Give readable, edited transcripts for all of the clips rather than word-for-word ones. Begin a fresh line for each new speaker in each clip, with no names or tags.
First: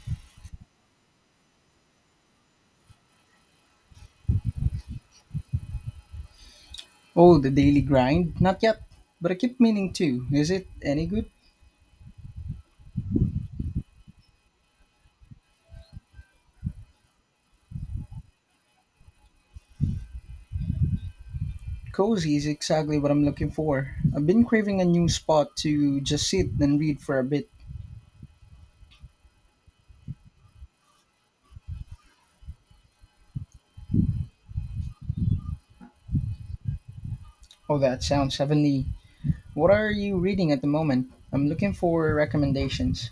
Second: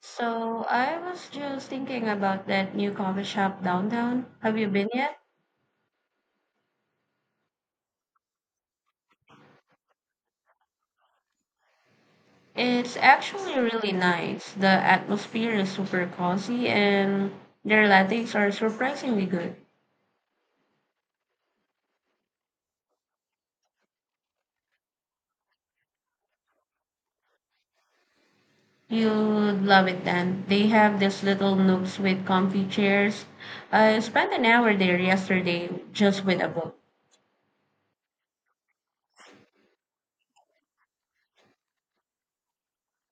So I was just thinking about that new coffee shop downtown. Have you been yet?
Oh, the daily grind? Not yet, but I keep meaning to. Is it any good?
It's actually really nice. The atmosphere is super cozy and their lattes are surprisingly good.
Cozy is exactly what I'm looking for. I've been craving a new spot to just sit and read for a bit.
You'd love it then. They have these little nooks with comfy chairs. I spent an hour there yesterday just with a book.
Oh, that sounds heavenly. What are you reading at the moment? I'm looking for recommendations.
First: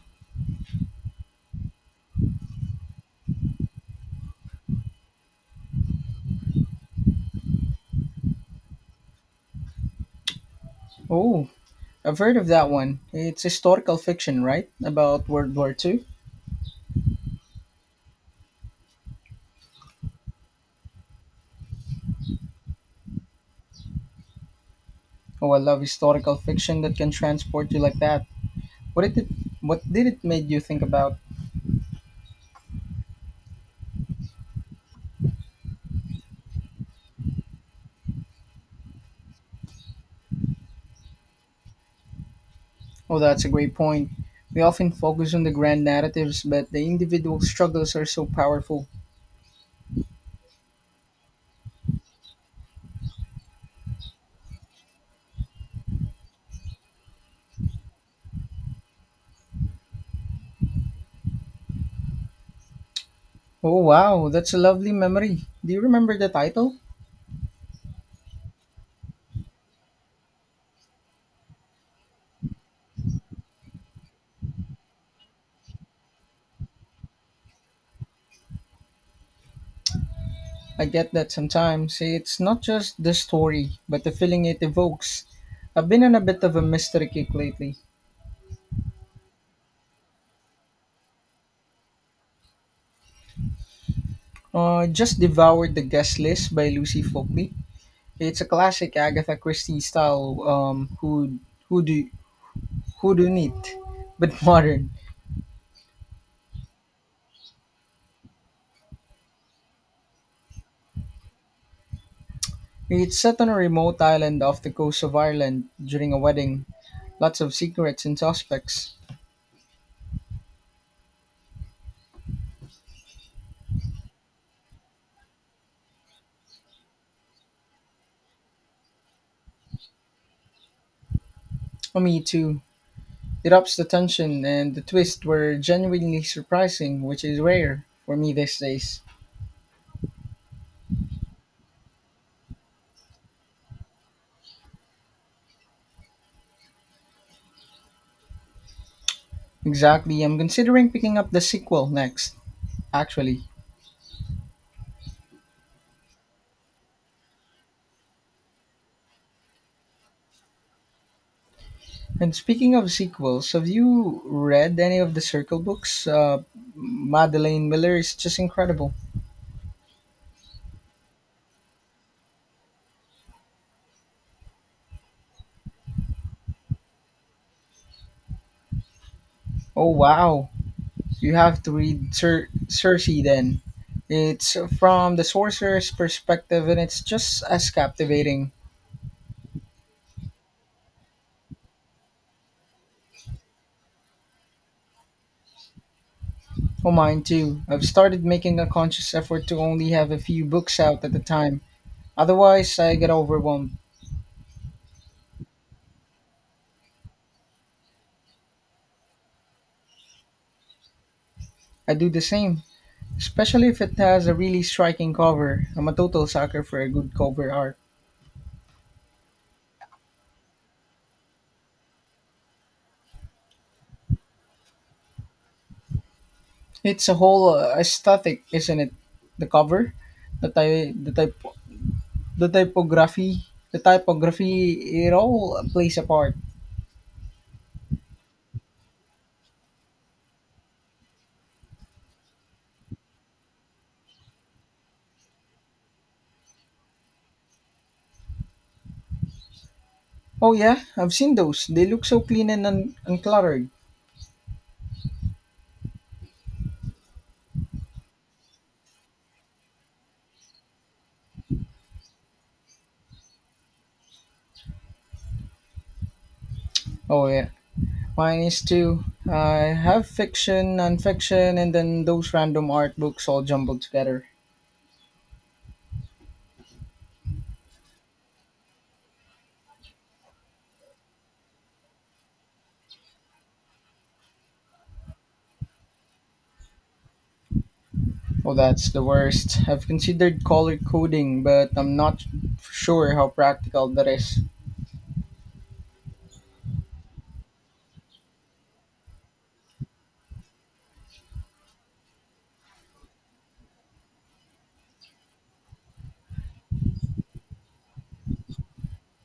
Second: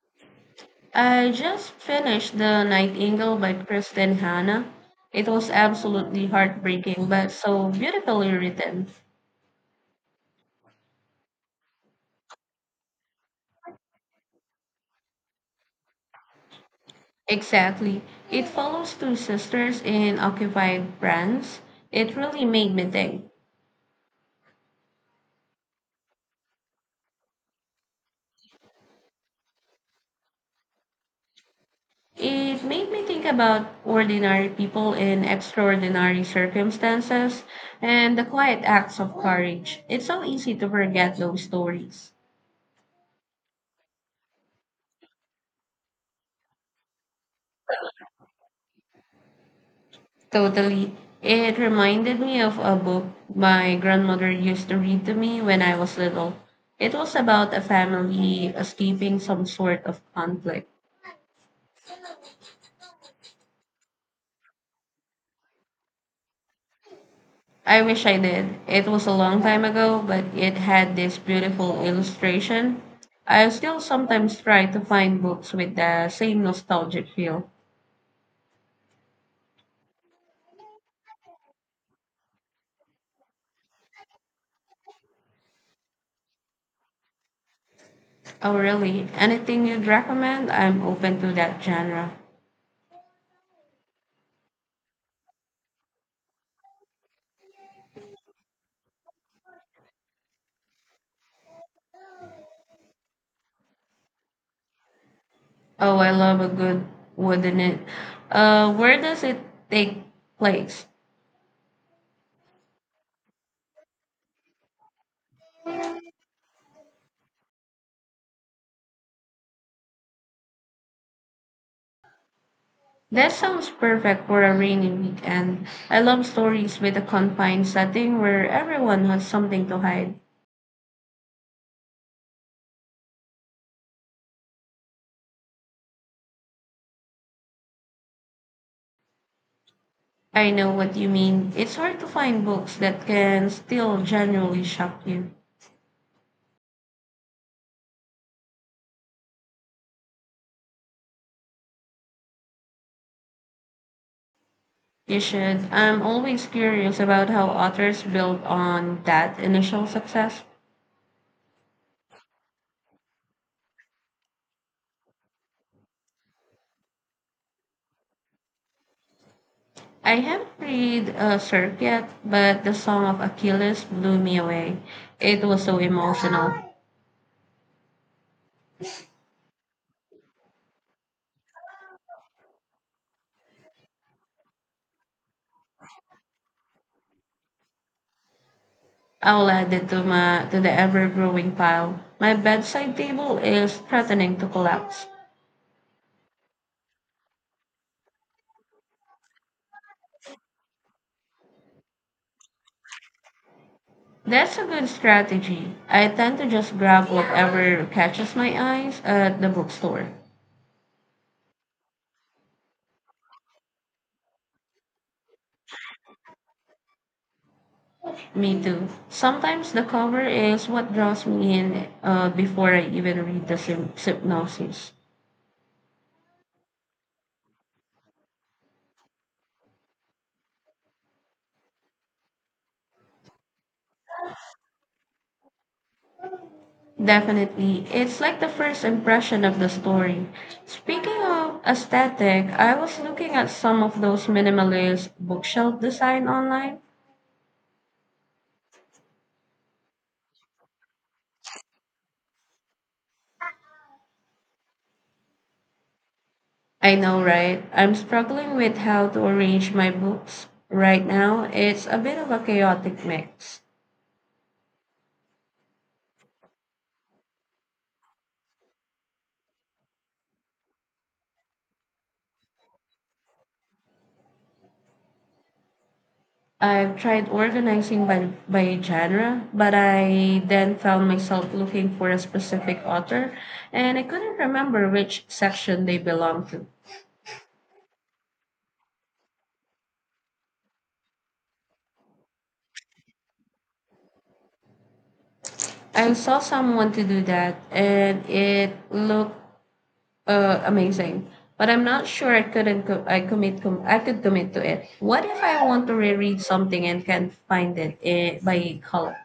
I just finished The Nightingale by Kristen Hanna. It was absolutely heartbreaking but so beautifully written.
Oh, I've heard of that one. It's historical fiction, right? About World War Two.
Exactly. It follows two sisters in occupied France. It really made me think.
Oh, I love historical fiction that can transport you like that. What did it, what did it make you think about?
It made me think about ordinary people in extraordinary circumstances and the quiet acts of courage. It's so easy to forget those stories.
Oh, that's a great point. We often focus on the grand narratives, but the individual struggles are so powerful.
Totally. It reminded me of a book my grandmother used to read to me when I was little. It was about a family escaping some sort of conflict.
Oh, wow, that's a lovely memory. Do you remember the title?
I wish I did. It was a long time ago, but it had this beautiful illustration. I still sometimes try to find books with the same nostalgic feel.
I get that sometimes. It's not just the story, but the feeling it evokes. I've been on a bit of a mystery kick lately.
Oh, really? Anything you'd recommend? I'm open to that genre.
Just devoured The Guest List by Lucy Folkley. It's a classic Agatha Christie style who do, who do need, but modern.
Oh, I love a good wooden it. Where does it take place?
It's set on a remote island off the coast of Ireland during a wedding. Lots of secrets and suspects.
That sounds perfect for a rainy weekend. I love stories with a confined setting where everyone has something to hide.
Oh, me too. It ups the tension, and the twists were genuinely surprising, which is rare for me these days.
I know what you mean. It's hard to find books that can still genuinely shock you.
Exactly, I'm considering picking up the sequel next, actually.
You should. I'm always curious about how authors build on that initial success.
And speaking of sequels, have you read any of the Circle books? Madeleine Miller is just incredible.
I haven't read Cirque yet, but The Song of Achilles blew me away. It was so emotional.
Oh, wow. You have to read Circe then. It's from the sorcerer's perspective and it's just as captivating.
I'll add it to my to the ever growing pile. My bedside table is threatening to collapse.
Oh, mine too. I've started making a conscious effort to only have a few books out at a time. Otherwise, I get overwhelmed.
That's a good strategy. I tend to just grab whatever catches my eyes at the bookstore.
I do the same, especially if it has a really striking cover. I'm a total sucker for a good cover art.
Me too. Sometimes the cover is what draws me in before I even read the synopsis.
It's a whole aesthetic, isn't it? The cover, the type, the typography, the typography. It all plays a part.
Definitely. It's like the first impression of the story. Speaking of aesthetic, I was looking at some of those minimalist bookshelf design online.
Oh yeah, I've seen those. They look so clean and uncluttered.
I know, right? I'm struggling with how to arrange my books right now. It's a bit of a chaotic mix.
Oh yeah, mine is too. I have fiction, and then those random art books all jumbled together.
I've tried organizing by genre, but I then found myself looking for a specific author and I couldn't remember which section they belonged to.
Oh, that's the worst. I've considered color coding, but I'm not sure how practical that is.
I saw someone to do that and it looked amazing. But I'm not sure I could commit to it. What if I want to reread something and can't find it by color?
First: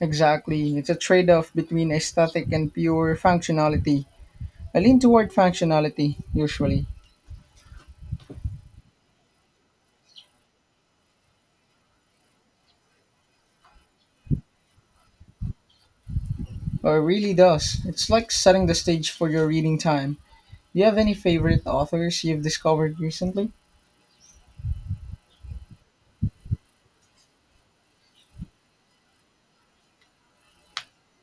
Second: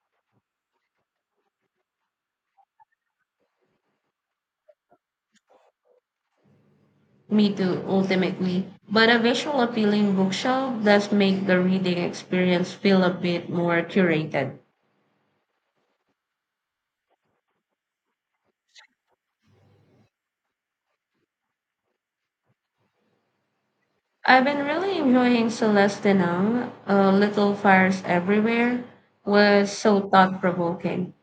Exactly, it's a trade-off between aesthetic and pure functionality. I lean toward functionality usually,
Me too, ultimately. But a visual appealing bookshelf does make the reading experience feel a bit more curated.
but it really does. It's like setting the stage for your reading time. Do you have any favorite authors you've discovered recently?
I've been really enjoying Celeste Denang. Little Fires Everywhere was so thought provoking.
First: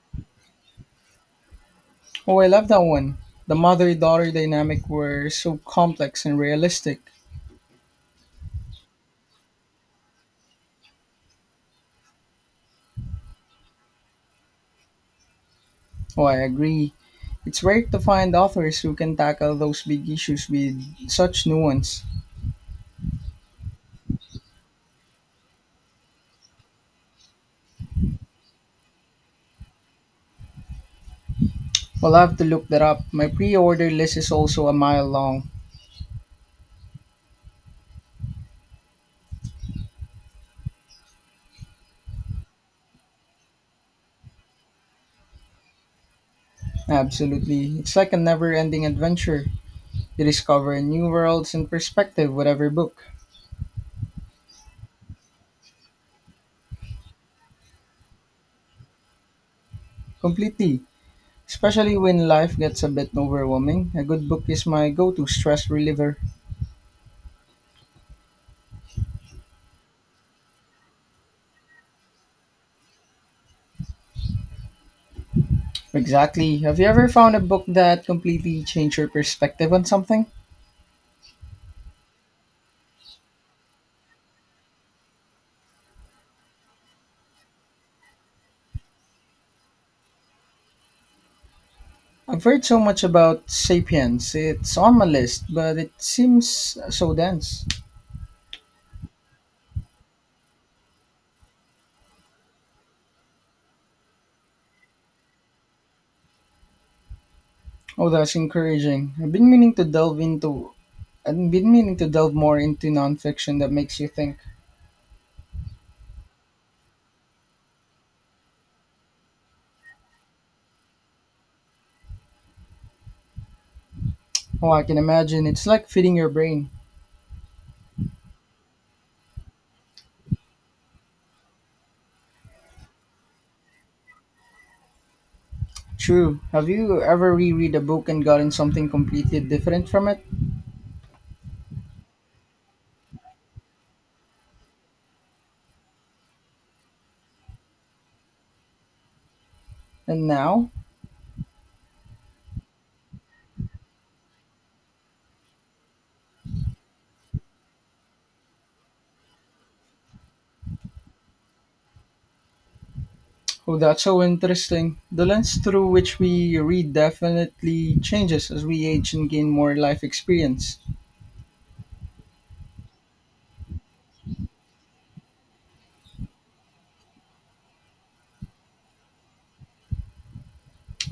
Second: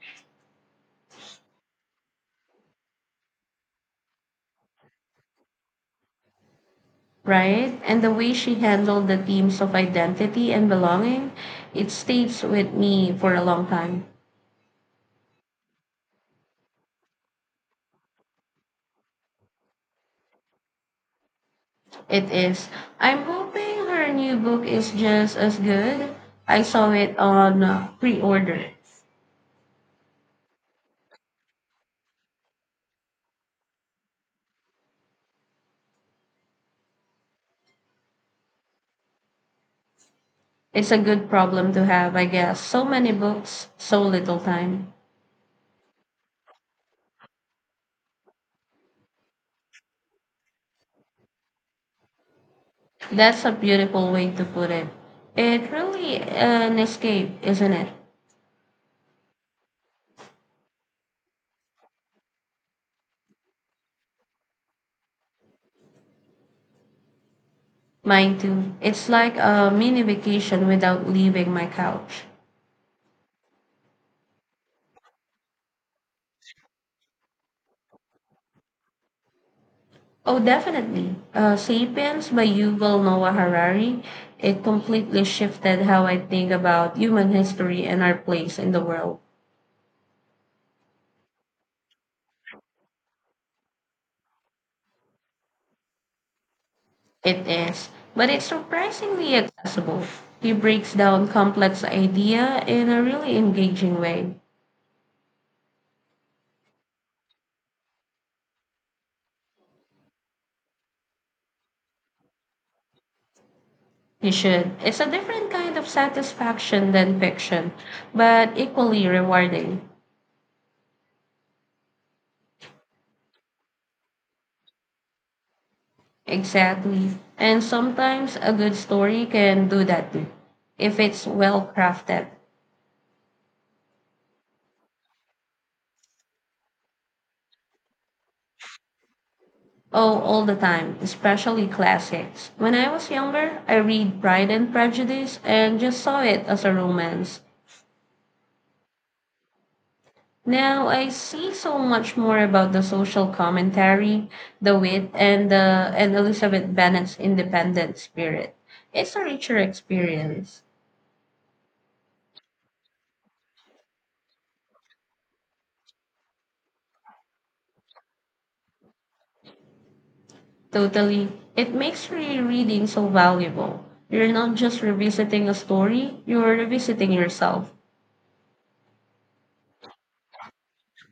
Oh, I love that one. The mother daughter dynamic were so complex and realistic.
Right? And the way she handled the themes of identity and belonging, it stays with me for a long time.
Oh, I agree. It's rare to find authors who can tackle those big issues with such nuance.
It is. I'm hoping her new book is just as good. I saw it on pre-order.
Well, I have to look that up. My pre order list is also a mile long.
It's a good problem to have, I guess. So many books, so little time.
Absolutely. It's like a never ending adventure. You discover new worlds and perspective with every book.
That's a beautiful way to put it. It really an escape, isn't it?
Completely. Especially when life gets a bit overwhelming, a good book is my go to stress reliever.
Mine too. It's like a mini vacation without leaving my couch.
Exactly. Have you ever found a book that completely changed your perspective on something?
Oh, definitely. *Sapiens* by Yuval Noah Harari. It completely shifted how I think about human history and our place in the world.
I've heard so much about Sapiens. It's on my list, but it seems so
It
dense.
is, but it's surprisingly accessible. He breaks down complex idea in a really engaging way.
Oh, that's encouraging. I've been meaning to delve more into nonfiction that makes you
You
think.
should. It's a different kind of satisfaction than fiction, but equally rewarding.
Oh, I can imagine. It's like feeding your brain.
Exactly. And sometimes a good story can do that too, if it's well crafted.
True. Have you ever reread a book and gotten something completely different from
Oh,
it?
all the time, especially classics. When I was younger, I read Pride and Prejudice and just saw it as a romance.
And now?
Now I see so much more about the social commentary, the wit, and the and Elizabeth Bennet's independent spirit. It's a richer experience.
Oh, that's so interesting. The lens through which we read definitely changes as we age and gain more life experience.
Totally. It makes rereading so valuable. You're not just revisiting a story, you're revisiting yourself.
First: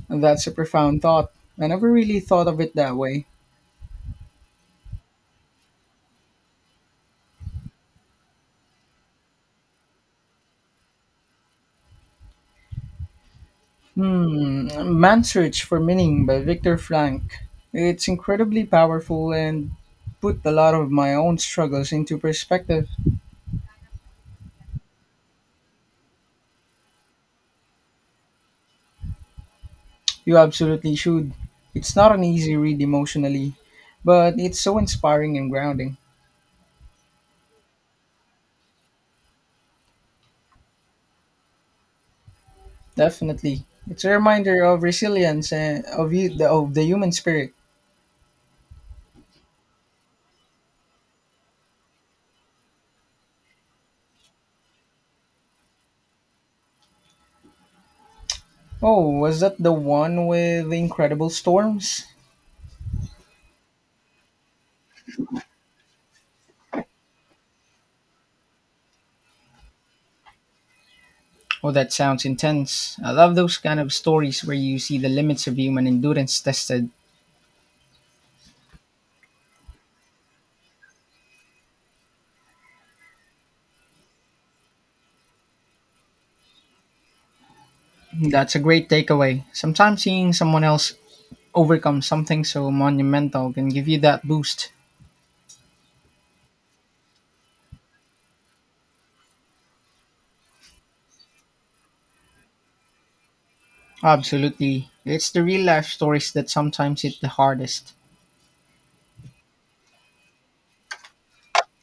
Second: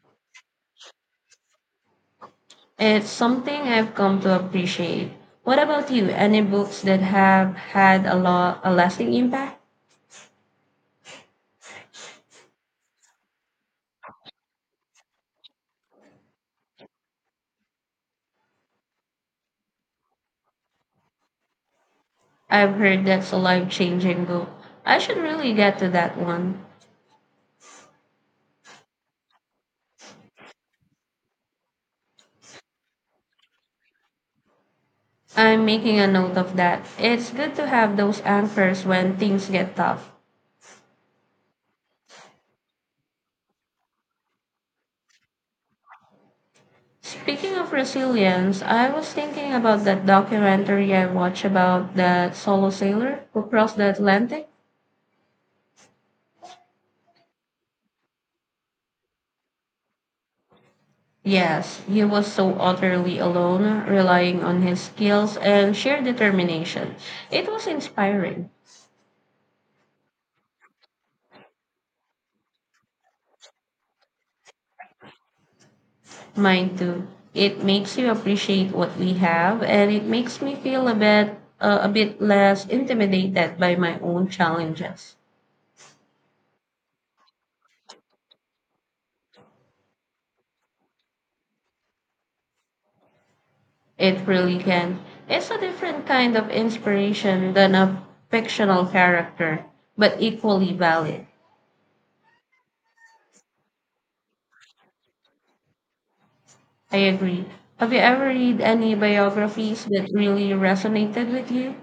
And that's a profound thought. I never really thought of it that
It's
way.
something I've come to appreciate. What about you? Any books that have had a lasting impact?
Hmm, Man's Search for Meaning by Viktor Frank. It's incredibly powerful and put a lot of my own struggles into
I've
perspective.
heard that's a life-changing book. I should really get to that one.
You absolutely should. It's not an easy read emotionally, but it's so inspiring and
I'm
grounding.
making a note of that. It's good to have those anchors when things get tough.
Definitely. It's a reminder of resilience and of the human
Speaking
spirit.
of resilience, I was thinking about that documentary I watched about that solo sailor who crossed the Atlantic.
Oh, was that the one with the incredible
Yes, he
storms?
was so utterly alone, relying on his skills and sheer determination. It was inspiring.
Oh, that sounds intense. I love those kind of stories where you see the limits of human endurance
Mine
tested.
too. It makes you appreciate what we have, and it makes me feel a bit less intimidated by my own challenges.
That's a great takeaway. Sometimes seeing someone else overcome something so monumental can give you
It
that
really
boost.
can. It's a different kind of inspiration than a fictional character, but equally valid.
Absolutely. It's the real life stories that
I
sometimes hit the
agree. Have
hardest.
you ever read any biographies that really resonated with you?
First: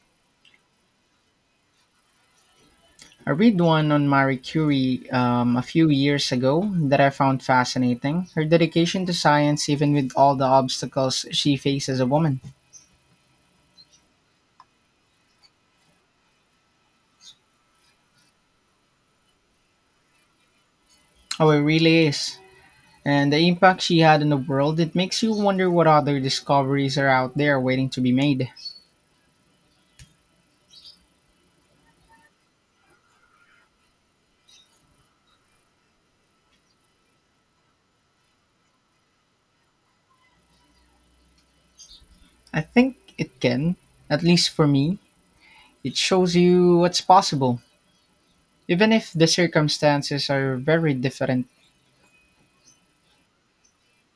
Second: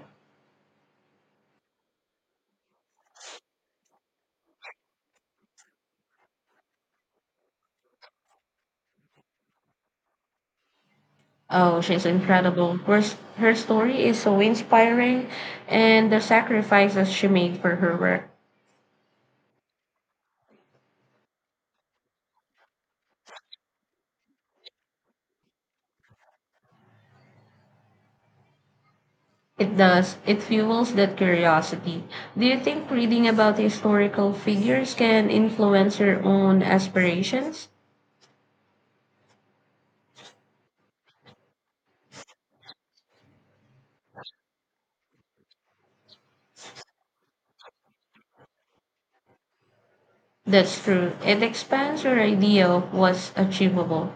I read one on Marie Curie a few years ago that I found fascinating. Her dedication to science, even with all the obstacles she
Oh,
faced as a
she's
woman.
incredible. Her story is so inspiring, and the sacrifices she made for her work.
Oh, it really is. And the impact she had on the world, it makes you wonder what other discoveries are out there waiting to be made.
It does. It fuels that curiosity. Do you think reading about historical figures can influence your own aspirations?
I think it can, at least for me, it shows you what's possible, even if the circumstances are
That's
very
true. It
different.
expands your idea of what's achievable.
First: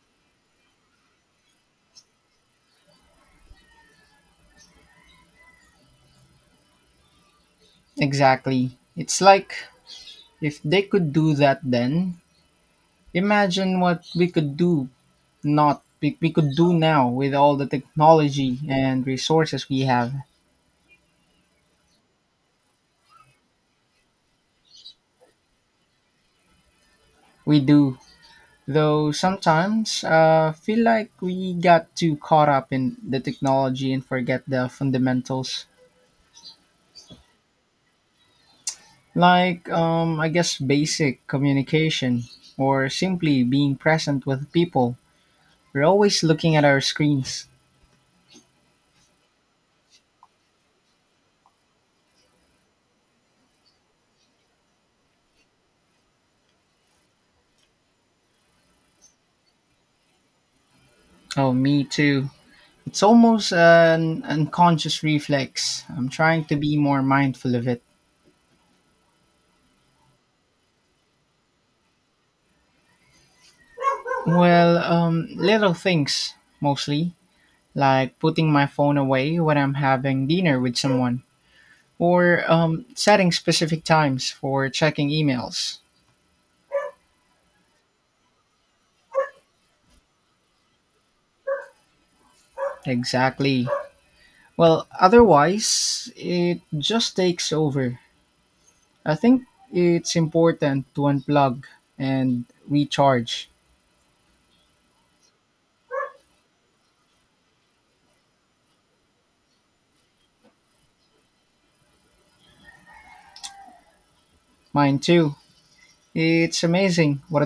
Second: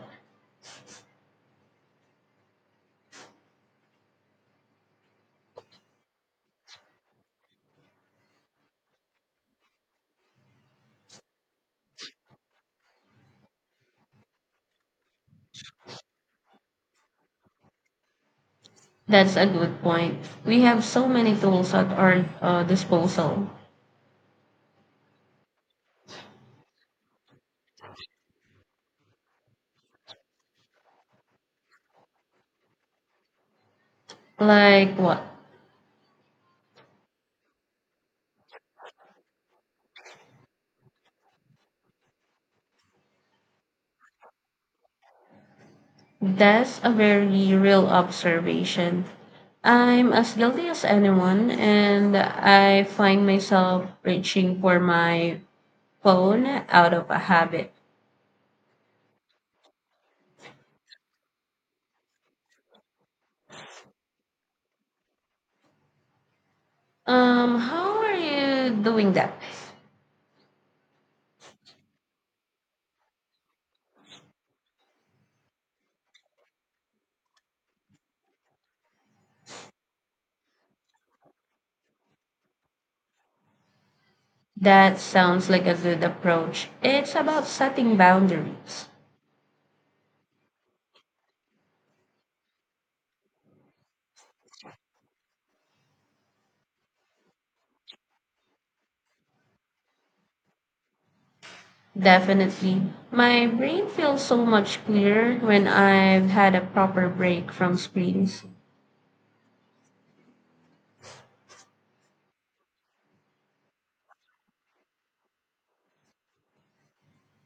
Exactly. It's like if they could do that then, imagine what we could do not we, we could do now with all the technology and
That's a
resources
good
we have.
point. We have so many tools at our disposal.
We do, though sometimes feel like we got too caught up in the technology and forget the
Like what?
fundamentals. Like I guess basic communication or simply being present with people. We're always looking at
That's
our
a
screens.
very real observation. I'm as guilty as anyone, and I find myself reaching for my phone out of a habit.
Oh, me too. It's almost an unconscious reflex. I'm trying to be more mindful
Um,
of it.
how are you doing that?
Well, little things mostly, like putting my phone away when I'm having dinner with someone, or setting specific times for
That
checking
sounds like a
emails.
good approach. It's about setting boundaries.
Exactly. Well, otherwise, it just takes over. I think it's important to unplug and
Definitely. My
recharge.
brain feels so much clearer when I've had a proper break from screens.
Mine too. It's amazing what a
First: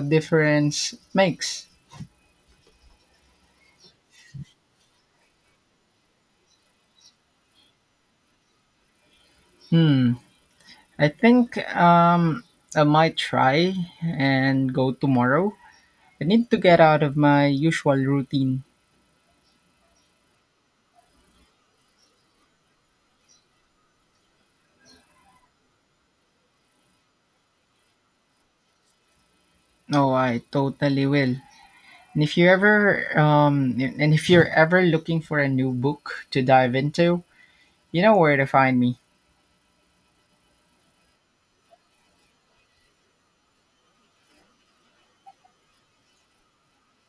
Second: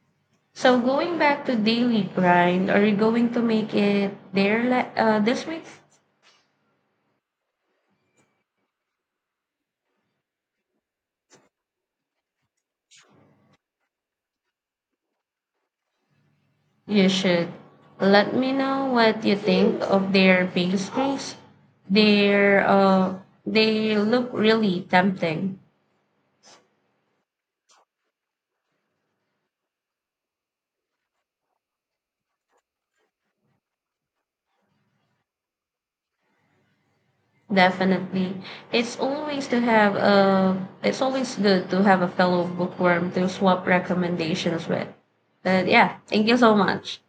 So
difference it
going back to
makes.
daily grind, are you going to make it there this week?
Hmm. I think I might try and go tomorrow. I need to get out
You
of my
should.
usual
Let me
routine.
know what you think of their pastries. Their they look really tempting.
Oh, I totally will. And if you're ever looking for a new book to dive into, you know where
Definitely,
to find
it's
me.
always to have a. It's always good to have a fellow bookworm to swap recommendations with. But yeah, thank you so much.